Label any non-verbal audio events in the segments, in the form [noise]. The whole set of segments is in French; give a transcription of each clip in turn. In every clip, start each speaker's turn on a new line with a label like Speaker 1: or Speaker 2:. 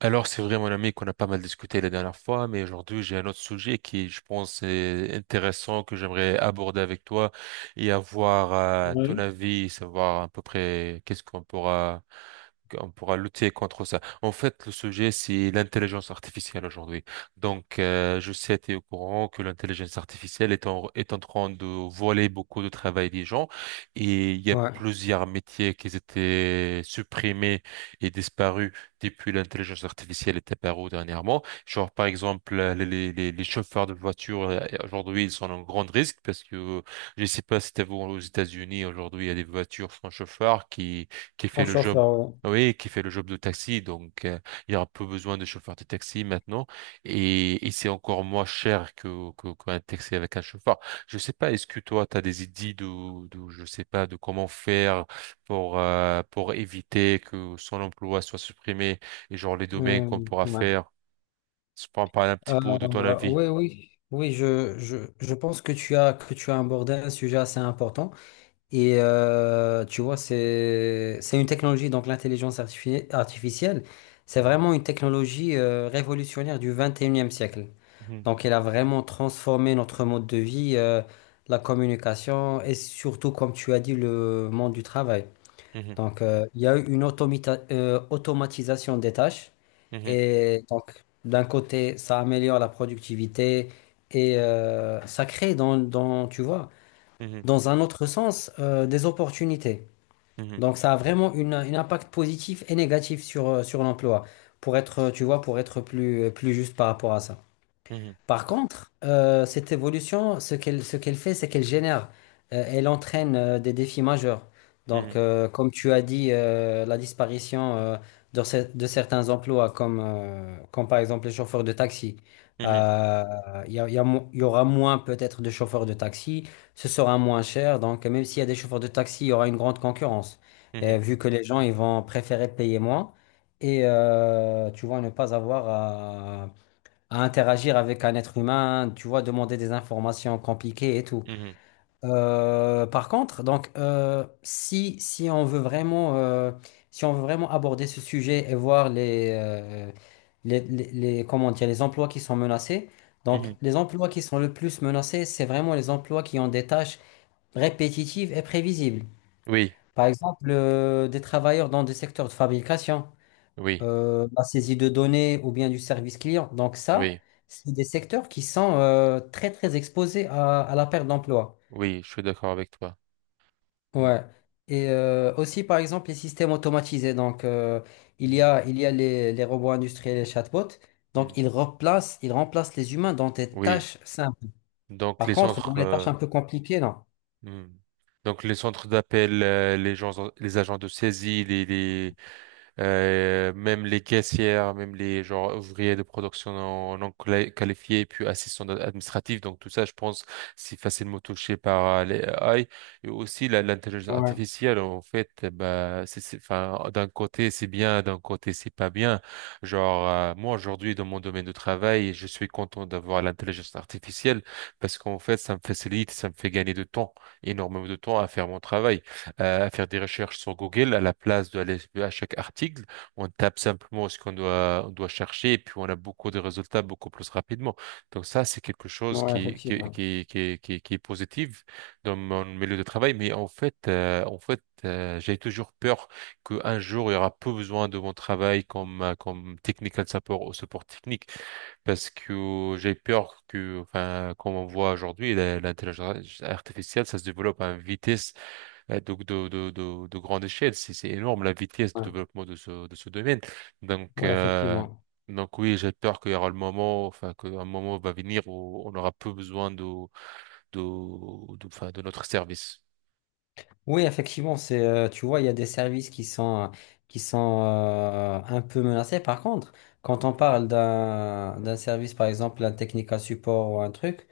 Speaker 1: Alors, c'est vrai, mon ami, qu'on a pas mal discuté la dernière fois, mais aujourd'hui, j'ai un autre sujet qui, je pense, est intéressant, que j'aimerais aborder avec toi et avoir ton
Speaker 2: Oui,
Speaker 1: avis, savoir à peu près qu'est-ce qu'on pourra lutter contre ça. En fait, le sujet, c'est l'intelligence artificielle aujourd'hui. Donc, je sais, tu es au courant que l'intelligence artificielle est en train de voler beaucoup de travail des gens et il y a
Speaker 2: ouais.
Speaker 1: plusieurs métiers qui étaient supprimés et disparus depuis l'intelligence artificielle est apparue dernièrement. Genre, par exemple, les chauffeurs de voitures, aujourd'hui, ils sont en grand risque parce que je ne sais pas si t'as vu aux États-Unis, aujourd'hui, il y a des voitures sans chauffeur qui fait
Speaker 2: Son
Speaker 1: le job.
Speaker 2: chauffeur, ouais.
Speaker 1: Oui, qui fait le job de taxi, donc il y aura peu besoin de chauffeurs de taxi maintenant, et c'est encore moins cher que qu'un taxi avec un chauffeur. Je sais pas, est-ce que toi, tu as des idées de, je sais pas, de comment faire pour éviter que son emploi soit supprimé et genre les domaines
Speaker 2: Euh,
Speaker 1: qu'on pourra
Speaker 2: ouais.
Speaker 1: faire. Je prends par un petit peu de ton avis.
Speaker 2: Oui, oui, oui, je pense que tu as abordé un sujet assez important. Tu vois, c'est une technologie, donc l'intelligence artificielle, c'est vraiment une technologie révolutionnaire du 21e siècle.
Speaker 1: Mhm,
Speaker 2: Donc, elle a vraiment transformé notre mode de vie, la communication et surtout, comme tu as dit, le monde du travail.
Speaker 1: mhm,
Speaker 2: Il y a eu automatisation des tâches.
Speaker 1: mhm,
Speaker 2: Et donc, d'un côté, ça améliore la productivité et ça crée dans, dans, tu vois,
Speaker 1: mhm,
Speaker 2: dans un autre sens, des opportunités.
Speaker 1: mhm,
Speaker 2: Donc, ça a vraiment un impact positif et négatif sur, sur l'emploi, pour être, tu vois, pour être plus juste par rapport à ça.
Speaker 1: mhm,
Speaker 2: Par contre, cette évolution, ce qu'elle fait, c'est qu'elle génère, elle entraîne des défis majeurs.
Speaker 1: mhm,
Speaker 2: Donc, comme tu as dit, la disparition de certains emplois, comme, comme par exemple les chauffeurs de taxi.
Speaker 1: mhm,
Speaker 2: Euh, il y a mo- il y aura moins peut-être de chauffeurs de taxi, ce sera moins cher. Donc, même s'il y a des chauffeurs de taxi, il y aura une grande concurrence.
Speaker 1: mhm,
Speaker 2: Vu que les gens ils vont préférer payer moins et tu vois, ne pas avoir à interagir avec un être humain, tu vois, demander des informations compliquées et tout.
Speaker 1: mhm,
Speaker 2: Par contre, si on veut vraiment, si on veut vraiment aborder ce sujet et voir comment dire, les emplois qui sont menacés,
Speaker 1: mhm,
Speaker 2: donc,
Speaker 1: mhm.
Speaker 2: les emplois qui sont le plus menacés, c'est vraiment les emplois qui ont des tâches répétitives et prévisibles.
Speaker 1: Oui,
Speaker 2: Par exemple, des travailleurs dans des secteurs de fabrication,
Speaker 1: oui,
Speaker 2: la saisie de données ou bien du service client. Donc ça,
Speaker 1: oui,
Speaker 2: c'est des secteurs qui sont très très exposés à la perte d'emploi.
Speaker 1: oui, je suis d'accord avec toi. Mhm,
Speaker 2: Ouais. Et aussi par exemple les systèmes automatisés. Donc
Speaker 1: mhm,
Speaker 2: il y a les robots industriels, les chatbots. Donc
Speaker 1: mhm.
Speaker 2: ils remplacent les humains dans des
Speaker 1: Oui,
Speaker 2: tâches simples.
Speaker 1: donc
Speaker 2: Par
Speaker 1: les
Speaker 2: contre, dans
Speaker 1: centres,
Speaker 2: les tâches un peu compliquées, non.
Speaker 1: mhm. Donc les centres d'appel, les gens, les agents de saisie, les même les caissières, même les genre ouvriers de production non qualifiés, puis assistants administratifs. Donc tout ça, je pense, c'est facilement touché par les AI. Et aussi l'intelligence
Speaker 2: Ouais,
Speaker 1: artificielle, en fait, bah, enfin, d'un côté c'est bien, d'un côté c'est pas bien. Genre moi aujourd'hui dans mon domaine de travail, je suis content d'avoir l'intelligence artificielle parce qu'en fait ça me facilite, ça me fait gagner de temps, énormément de temps à faire mon travail à faire des recherches sur Google à la place de aller à chaque article. On tape simplement ce qu'on doit, on doit chercher et puis on a beaucoup de résultats beaucoup plus rapidement. Donc ça, c'est quelque chose
Speaker 2: ouais,
Speaker 1: qui, qui,
Speaker 2: effectivement.
Speaker 1: qui, qui, qui, qui est positif dans mon milieu de travail. Mais en fait, j'ai toujours peur qu'un jour, il y aura peu besoin de mon travail comme, comme technical support ou support technique parce que j'ai peur que, enfin, comme on voit aujourd'hui, l'intelligence artificielle, ça se développe à une vitesse. Ouais, donc de grande échelle, c'est énorme la vitesse de
Speaker 2: Ouais,
Speaker 1: développement de ce domaine. Donc,
Speaker 2: ouais,
Speaker 1: euh,
Speaker 2: effectivement.
Speaker 1: donc oui, j'ai peur qu'il y aura le moment, enfin, qu'un moment va venir où on aura peu besoin de, enfin, de notre service.
Speaker 2: Oui, effectivement, c'est, tu vois, il y a des services qui sont un peu menacés. Par contre, quand on parle d'un service, par exemple, un Technica Support ou un truc,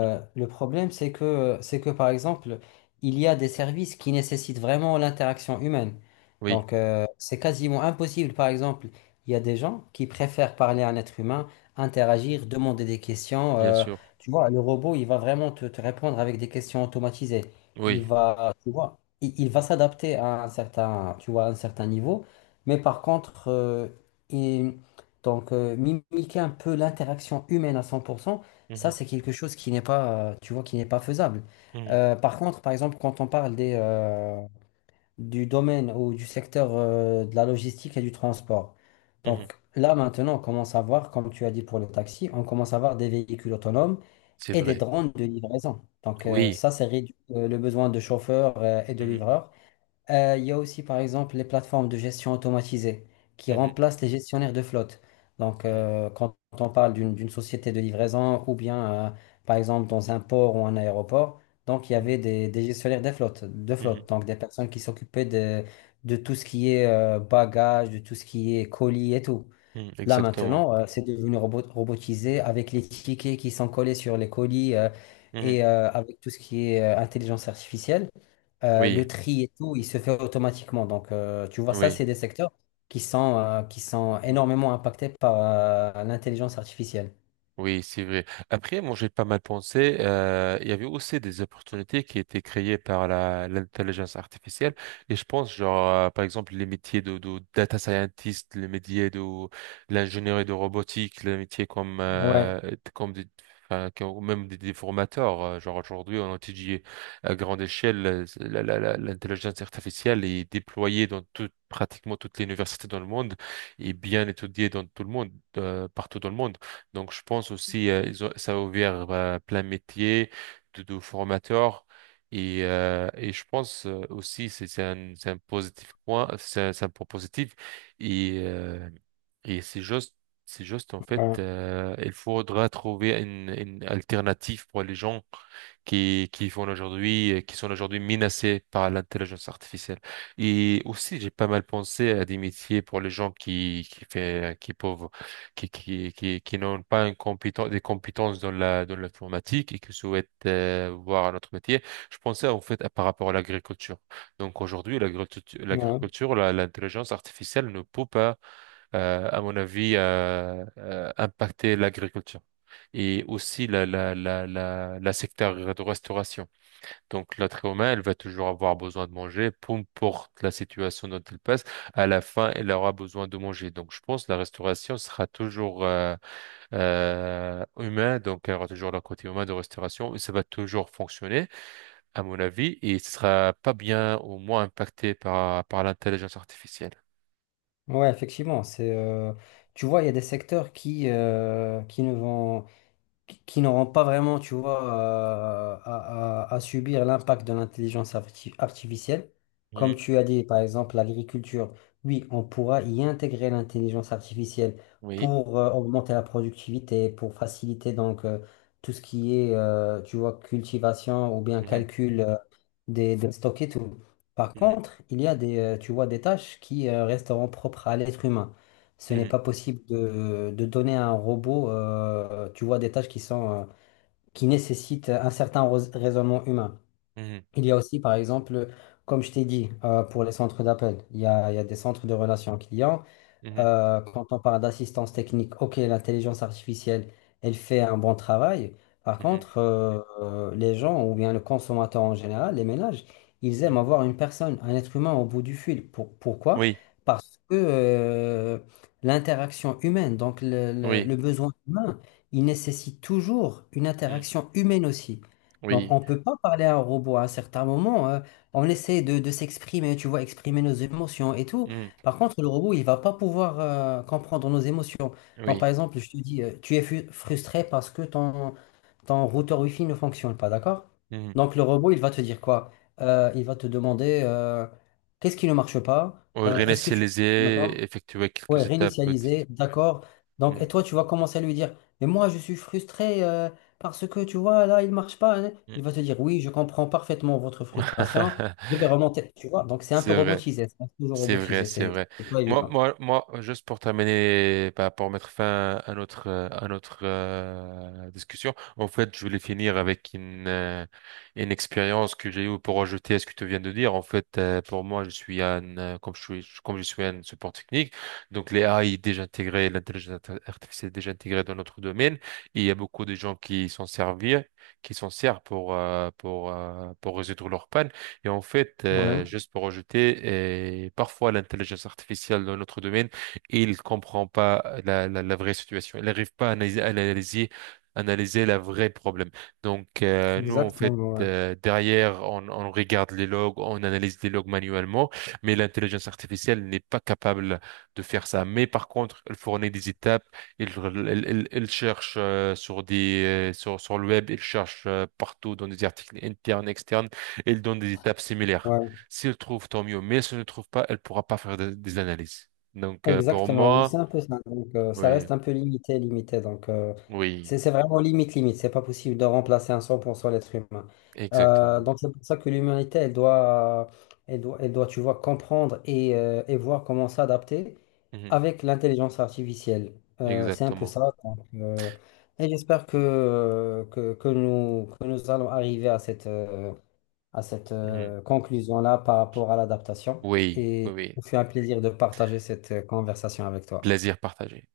Speaker 1: Mhm.
Speaker 2: le problème, c'est c'est que par exemple, il y a des services qui nécessitent vraiment l'interaction humaine.
Speaker 1: Oui,
Speaker 2: Donc, c'est quasiment impossible. Par exemple, il y a des gens qui préfèrent parler à un être humain, interagir, demander des questions.
Speaker 1: bien sûr.
Speaker 2: Tu vois, le robot, il va vraiment te répondre avec des questions automatisées. Il
Speaker 1: Oui.
Speaker 2: va, tu vois, il va
Speaker 1: Mhm,
Speaker 2: s'adapter à un certain, tu vois, à un certain niveau. Mais par contre, il- mimiquer un peu l'interaction humaine à 100%, ça,
Speaker 1: mhm,
Speaker 2: c'est quelque chose qui n'est pas, tu vois, qui n'est pas faisable. Par contre, par exemple, quand on parle du domaine ou du secteur de la logistique et du transport,
Speaker 1: mhm, mhm.
Speaker 2: donc là maintenant, on commence à voir, comme tu as dit pour le taxi, on commence à voir des véhicules autonomes
Speaker 1: C'est
Speaker 2: et des
Speaker 1: vrai.
Speaker 2: drones de livraison.
Speaker 1: Oui.
Speaker 2: Ça, c'est réduit le besoin de chauffeurs et de
Speaker 1: Mhm,
Speaker 2: livreurs. Il y a aussi, par exemple, les plateformes de gestion automatisée qui
Speaker 1: mhm,
Speaker 2: remplacent les gestionnaires de flotte. Donc,
Speaker 1: mhm,
Speaker 2: quand on parle d'une société de livraison ou bien, par exemple, dans un port ou un aéroport, donc il y avait des gestionnaires de flotte, de
Speaker 1: mhm, mhm,
Speaker 2: flotte, donc des personnes qui s'occupaient de tout ce qui est bagages, de tout ce qui est colis et tout.
Speaker 1: mhm.
Speaker 2: Là,
Speaker 1: Exactement.
Speaker 2: maintenant, c'est devenu robotisé avec les tickets qui sont collés sur les colis,
Speaker 1: Mhm.
Speaker 2: et avec tout ce qui est intelligence artificielle.
Speaker 1: Oui,
Speaker 2: Le tri et tout, il se fait automatiquement. Donc, tu vois, ça, c'est des secteurs qui sont
Speaker 1: oui.
Speaker 2: énormément impactés par l'intelligence artificielle.
Speaker 1: Oui, c'est vrai. Après, moi, j'ai pas mal pensé. Il y avait aussi des opportunités qui étaient créées par la l'intelligence artificielle. Et je pense, genre, par exemple, les métiers de data scientist, les métiers de l'ingénierie de robotique, les métiers comme
Speaker 2: Ouais,
Speaker 1: euh, comme enfin, même des formateurs. Genre aujourd'hui, on étudie à grande échelle l'intelligence artificielle est déployée dans pratiquement toutes les universités dans le monde et bien étudiée dans tout le monde, partout dans le monde. Donc, je pense aussi, ça a ouvert plein de métiers de formateurs. Et, je pense aussi, c'est un point positif. Et, euh, et, c'est juste, en fait,
Speaker 2: ouais,
Speaker 1: il faudra trouver une alternative pour les gens qui sont aujourd'hui menacés par l'intelligence artificielle. Et aussi, j'ai pas mal pensé à des métiers pour les gens qui fait, qui peuvent qui n'ont pas une des compétences dans l'informatique et qui souhaitent voir un autre métier. Je pensais en fait par rapport à l'agriculture. Donc aujourd'hui, l'agriculture,
Speaker 2: ouais,
Speaker 1: l'agriculture, l'intelligence artificielle ne peut pas, à mon avis, impacter l'agriculture. Et aussi la secteur de restauration. Donc, l'être humain, elle va toujours avoir besoin de manger, peu importe la situation dont elle passe, à la fin, elle aura besoin de manger. Donc, je pense que la restauration sera toujours humain, donc elle aura toujours le côté humain de restauration, et ça va toujours fonctionner, à mon avis, et ce sera pas bien ou moins impacté par l'intelligence artificielle.
Speaker 2: ouais, effectivement. C'est, tu vois, il y a des secteurs qui ne vont... qui n'auront pas vraiment, tu vois, à subir l'impact de l'intelligence artificielle. Comme
Speaker 1: Mhm.
Speaker 2: tu as dit, par exemple, l'agriculture, oui, on pourra y intégrer l'intelligence artificielle
Speaker 1: Oui.
Speaker 2: pour augmenter la productivité, pour faciliter donc tout ce qui est, tu vois, cultivation ou bien
Speaker 1: Mhm.
Speaker 2: calcul des stocks et tout. Par contre, il y a tu vois, des tâches qui resteront propres à l'être humain. Ce n'est
Speaker 1: Mhm.
Speaker 2: pas possible de donner à un robot, tu vois, des tâches qui sont, qui nécessitent un certain raisonnement humain.
Speaker 1: Mhm.
Speaker 2: Il y a aussi, par exemple, comme je t'ai dit, pour les centres d'appel, il y a des centres de relations clients.
Speaker 1: Mhm. Mhm.
Speaker 2: Quand on parle d'assistance technique, ok, l'intelligence artificielle, elle fait un bon travail. Par
Speaker 1: Mhm.
Speaker 2: contre, les gens, ou bien le consommateur en général, les ménages, ils aiment
Speaker 1: Mhm.
Speaker 2: avoir une personne, un être humain au bout du fil. Pourquoi?
Speaker 1: Oui,
Speaker 2: Parce que l'interaction humaine, donc
Speaker 1: oui,
Speaker 2: le besoin humain, il nécessite toujours une
Speaker 1: Mhm.
Speaker 2: interaction humaine aussi. Donc,
Speaker 1: Oui,
Speaker 2: on ne peut pas parler à un robot à un certain moment. On essaie de s'exprimer, tu vois, exprimer nos émotions et tout.
Speaker 1: Mhm.
Speaker 2: Par contre, le robot, il va pas pouvoir comprendre nos émotions. Donc,
Speaker 1: Oui.
Speaker 2: par exemple, je te dis, tu es frustré parce que ton routeur Wi-Fi ne fonctionne pas, d'accord?
Speaker 1: Mhm.
Speaker 2: Donc, le robot, il va te dire quoi? Il va te demander qu'est-ce qui ne marche pas? Est-ce que tu...
Speaker 1: Réinitialiser,
Speaker 2: D'accord?
Speaker 1: effectuer
Speaker 2: Ouais,
Speaker 1: quelques étapes, peut-être.
Speaker 2: réinitialiser, d'accord. Donc,
Speaker 1: Hmm.
Speaker 2: et toi, tu vas commencer à lui dire, mais moi, je suis frustré parce que, tu vois, là, il marche pas, hein.
Speaker 1: Hmm.
Speaker 2: Il va te dire, oui, je comprends parfaitement votre frustration. Je vais
Speaker 1: [laughs]
Speaker 2: remonter, tu vois. Donc, c'est un peu
Speaker 1: C'est vrai.
Speaker 2: robotisé, c'est toujours
Speaker 1: C'est vrai,
Speaker 2: robotisé,
Speaker 1: c'est vrai.
Speaker 2: c'est pas
Speaker 1: Moi,
Speaker 2: évident.
Speaker 1: moi, moi, juste pour terminer, bah, pour mettre fin à notre discussion, en fait, je voulais finir avec une expérience que j'ai eue pour ajouter à ce que tu viens de dire. En fait, pour moi, comme je suis un support technique, donc les AI déjà intégrés, l'intelligence artificielle déjà intégrée dans notre domaine, et il y a beaucoup de gens qui s'en servent pour, pour résoudre leurs pannes. Et en fait,
Speaker 2: Ouais,
Speaker 1: juste pour ajouter, parfois l'intelligence artificielle dans notre domaine, il comprend pas la vraie situation. Il n'arrive pas à analyser la vraie problème. Donc, nous, en
Speaker 2: exactement,
Speaker 1: fait,
Speaker 2: ouais.
Speaker 1: derrière, on regarde les logs, on analyse les logs manuellement, mais l'intelligence artificielle n'est pas capable de faire ça. Mais par contre, elle fournit des étapes, elle, elle cherche sur le web, elle cherche partout dans des articles internes, externes. Elle donne des étapes similaires.
Speaker 2: Ouais.
Speaker 1: Si elle trouve, tant mieux. Mais si elle ne trouve pas, elle pourra pas faire des analyses. Donc, pour
Speaker 2: Exactement, oui, c'est
Speaker 1: moi,
Speaker 2: un peu ça. Donc, ça
Speaker 1: oui,
Speaker 2: reste un peu limité. Donc,
Speaker 1: oui,
Speaker 2: c'est vraiment limite. C'est pas possible de remplacer à 100% l'être humain.
Speaker 1: exactement.
Speaker 2: Donc, c'est pour ça que l'humanité, elle doit, tu vois, comprendre et voir comment s'adapter
Speaker 1: Mhm,
Speaker 2: avec l'intelligence artificielle. C'est un peu
Speaker 1: Exactement.
Speaker 2: ça. Donc, et j'espère que nous allons arriver à cette
Speaker 1: Mhm.
Speaker 2: conclusion-là par rapport à l'adaptation.
Speaker 1: Oui, oui,
Speaker 2: Et
Speaker 1: oui.
Speaker 2: ce fait un plaisir de partager cette conversation avec toi.
Speaker 1: Plaisir partagé.